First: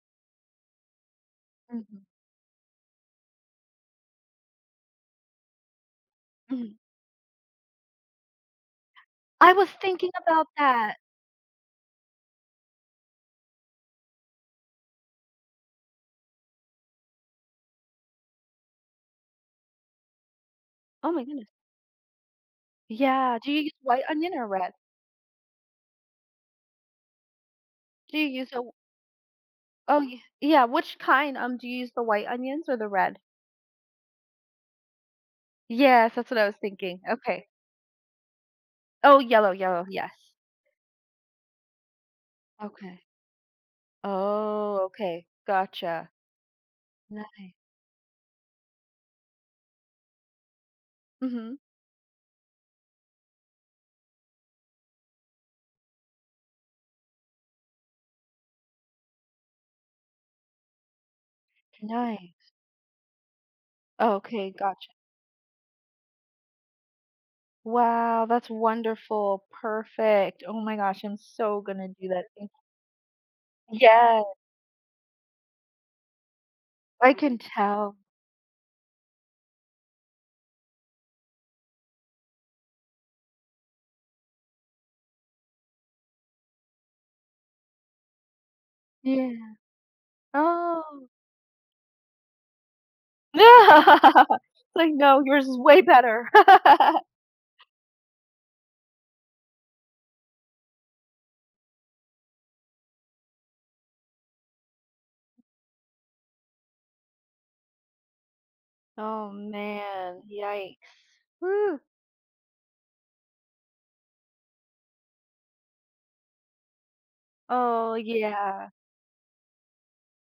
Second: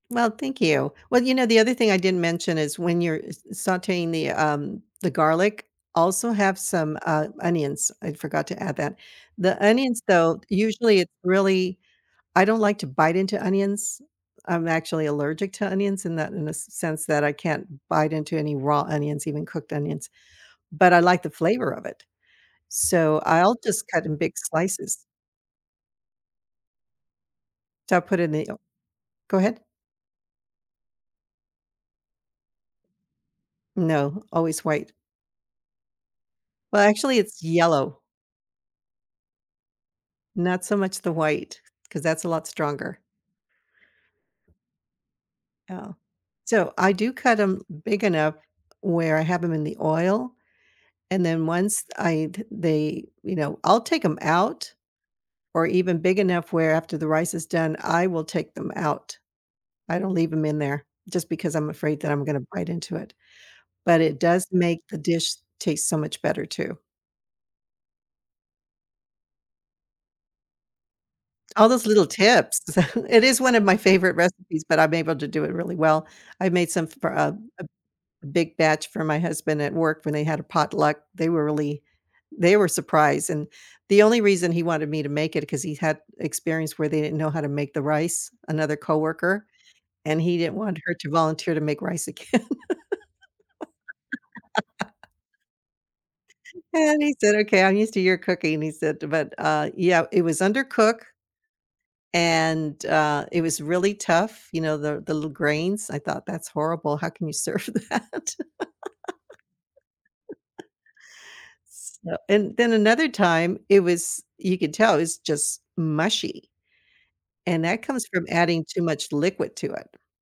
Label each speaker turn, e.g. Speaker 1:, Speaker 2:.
Speaker 1: Well, thank you. Well, you know, the other thing I
Speaker 2: Mhm.
Speaker 1: didn't mention is when you're s sauteing the, um, the garlic, also have
Speaker 2: Mhm.
Speaker 1: some, uh, onions. I forgot to add that.
Speaker 2: I
Speaker 1: The
Speaker 2: was
Speaker 1: onions
Speaker 2: thinking
Speaker 1: though,
Speaker 2: about that.
Speaker 1: usually it's really, I don't like to bite into onions. I'm actually allergic to onions in that in the sense that I can't bite into any raw onions, even cooked onions, but I
Speaker 2: Oh
Speaker 1: like
Speaker 2: my
Speaker 1: the
Speaker 2: goodness.
Speaker 1: flavor of it, so
Speaker 2: Yeah, do
Speaker 1: I'll
Speaker 2: you use
Speaker 1: just
Speaker 2: white
Speaker 1: cut in big
Speaker 2: onion or red?
Speaker 1: slices. So I'll
Speaker 2: Do
Speaker 1: put
Speaker 2: you
Speaker 1: in the
Speaker 2: use
Speaker 1: oh.
Speaker 2: a
Speaker 1: Go ahead.
Speaker 2: Oh yeah, yeah, which kind? Um, do you use, the white onions or the red?
Speaker 1: No, always white.
Speaker 2: Yes, that's what I was
Speaker 1: Well,
Speaker 2: thinking.
Speaker 1: actually, it's
Speaker 2: Okay.
Speaker 1: yellow.
Speaker 2: Oh, yellow, yellow, yes.
Speaker 1: Not so much the white, 'cause that's a lot stronger.
Speaker 2: Okay. Oh, okay.
Speaker 1: Oh,
Speaker 2: Gotcha.
Speaker 1: so, I do cut
Speaker 2: Ni
Speaker 1: 'em big enough where I have them in the oil, and then
Speaker 2: Mhm.
Speaker 1: once I'd they, you know, I'll take 'em out, or even big enough where after the rice is done, I will take them out. I don't leave 'em in there, just because I'm afraid that I'm gonna
Speaker 2: Nice.
Speaker 1: bite into it, but it does
Speaker 2: Okay,
Speaker 1: make
Speaker 2: gotcha.
Speaker 1: the dish taste so much better too.
Speaker 2: Wow, that's wonderful. Perfect. Oh my gosh, I'm so
Speaker 1: All those
Speaker 2: gonna
Speaker 1: little
Speaker 2: do that. Thank you.
Speaker 1: tips. It is one of my favorite
Speaker 2: Yeah.
Speaker 1: recipes, but I'm able to do it really well. I've made some for
Speaker 2: I
Speaker 1: a
Speaker 2: can tell.
Speaker 1: a big batch for my husband at work when they had a potluck. They were really they were surprised, and the only reason he wanted me to make it 'cause he had experience where they didn't know how to make the rice, another
Speaker 2: Yes.
Speaker 1: coworker, and he didn't want her
Speaker 2: Oh.
Speaker 1: to volunteer to make rice again.
Speaker 2: Like no, yours is way better.
Speaker 1: And he said, "Okay, I'm used to your cooking," he said, but, uh, yeah, it was undercook and, uh, it was really tough, you know, the l the little grains. I thought that's horrible, how can you serve that?
Speaker 2: Oh man. Yikes. Woo.
Speaker 1: So and then another time it was you could tell it's just mushy, and that
Speaker 2: Oh,
Speaker 1: comes from adding
Speaker 2: yeah.
Speaker 1: too much liquid to it.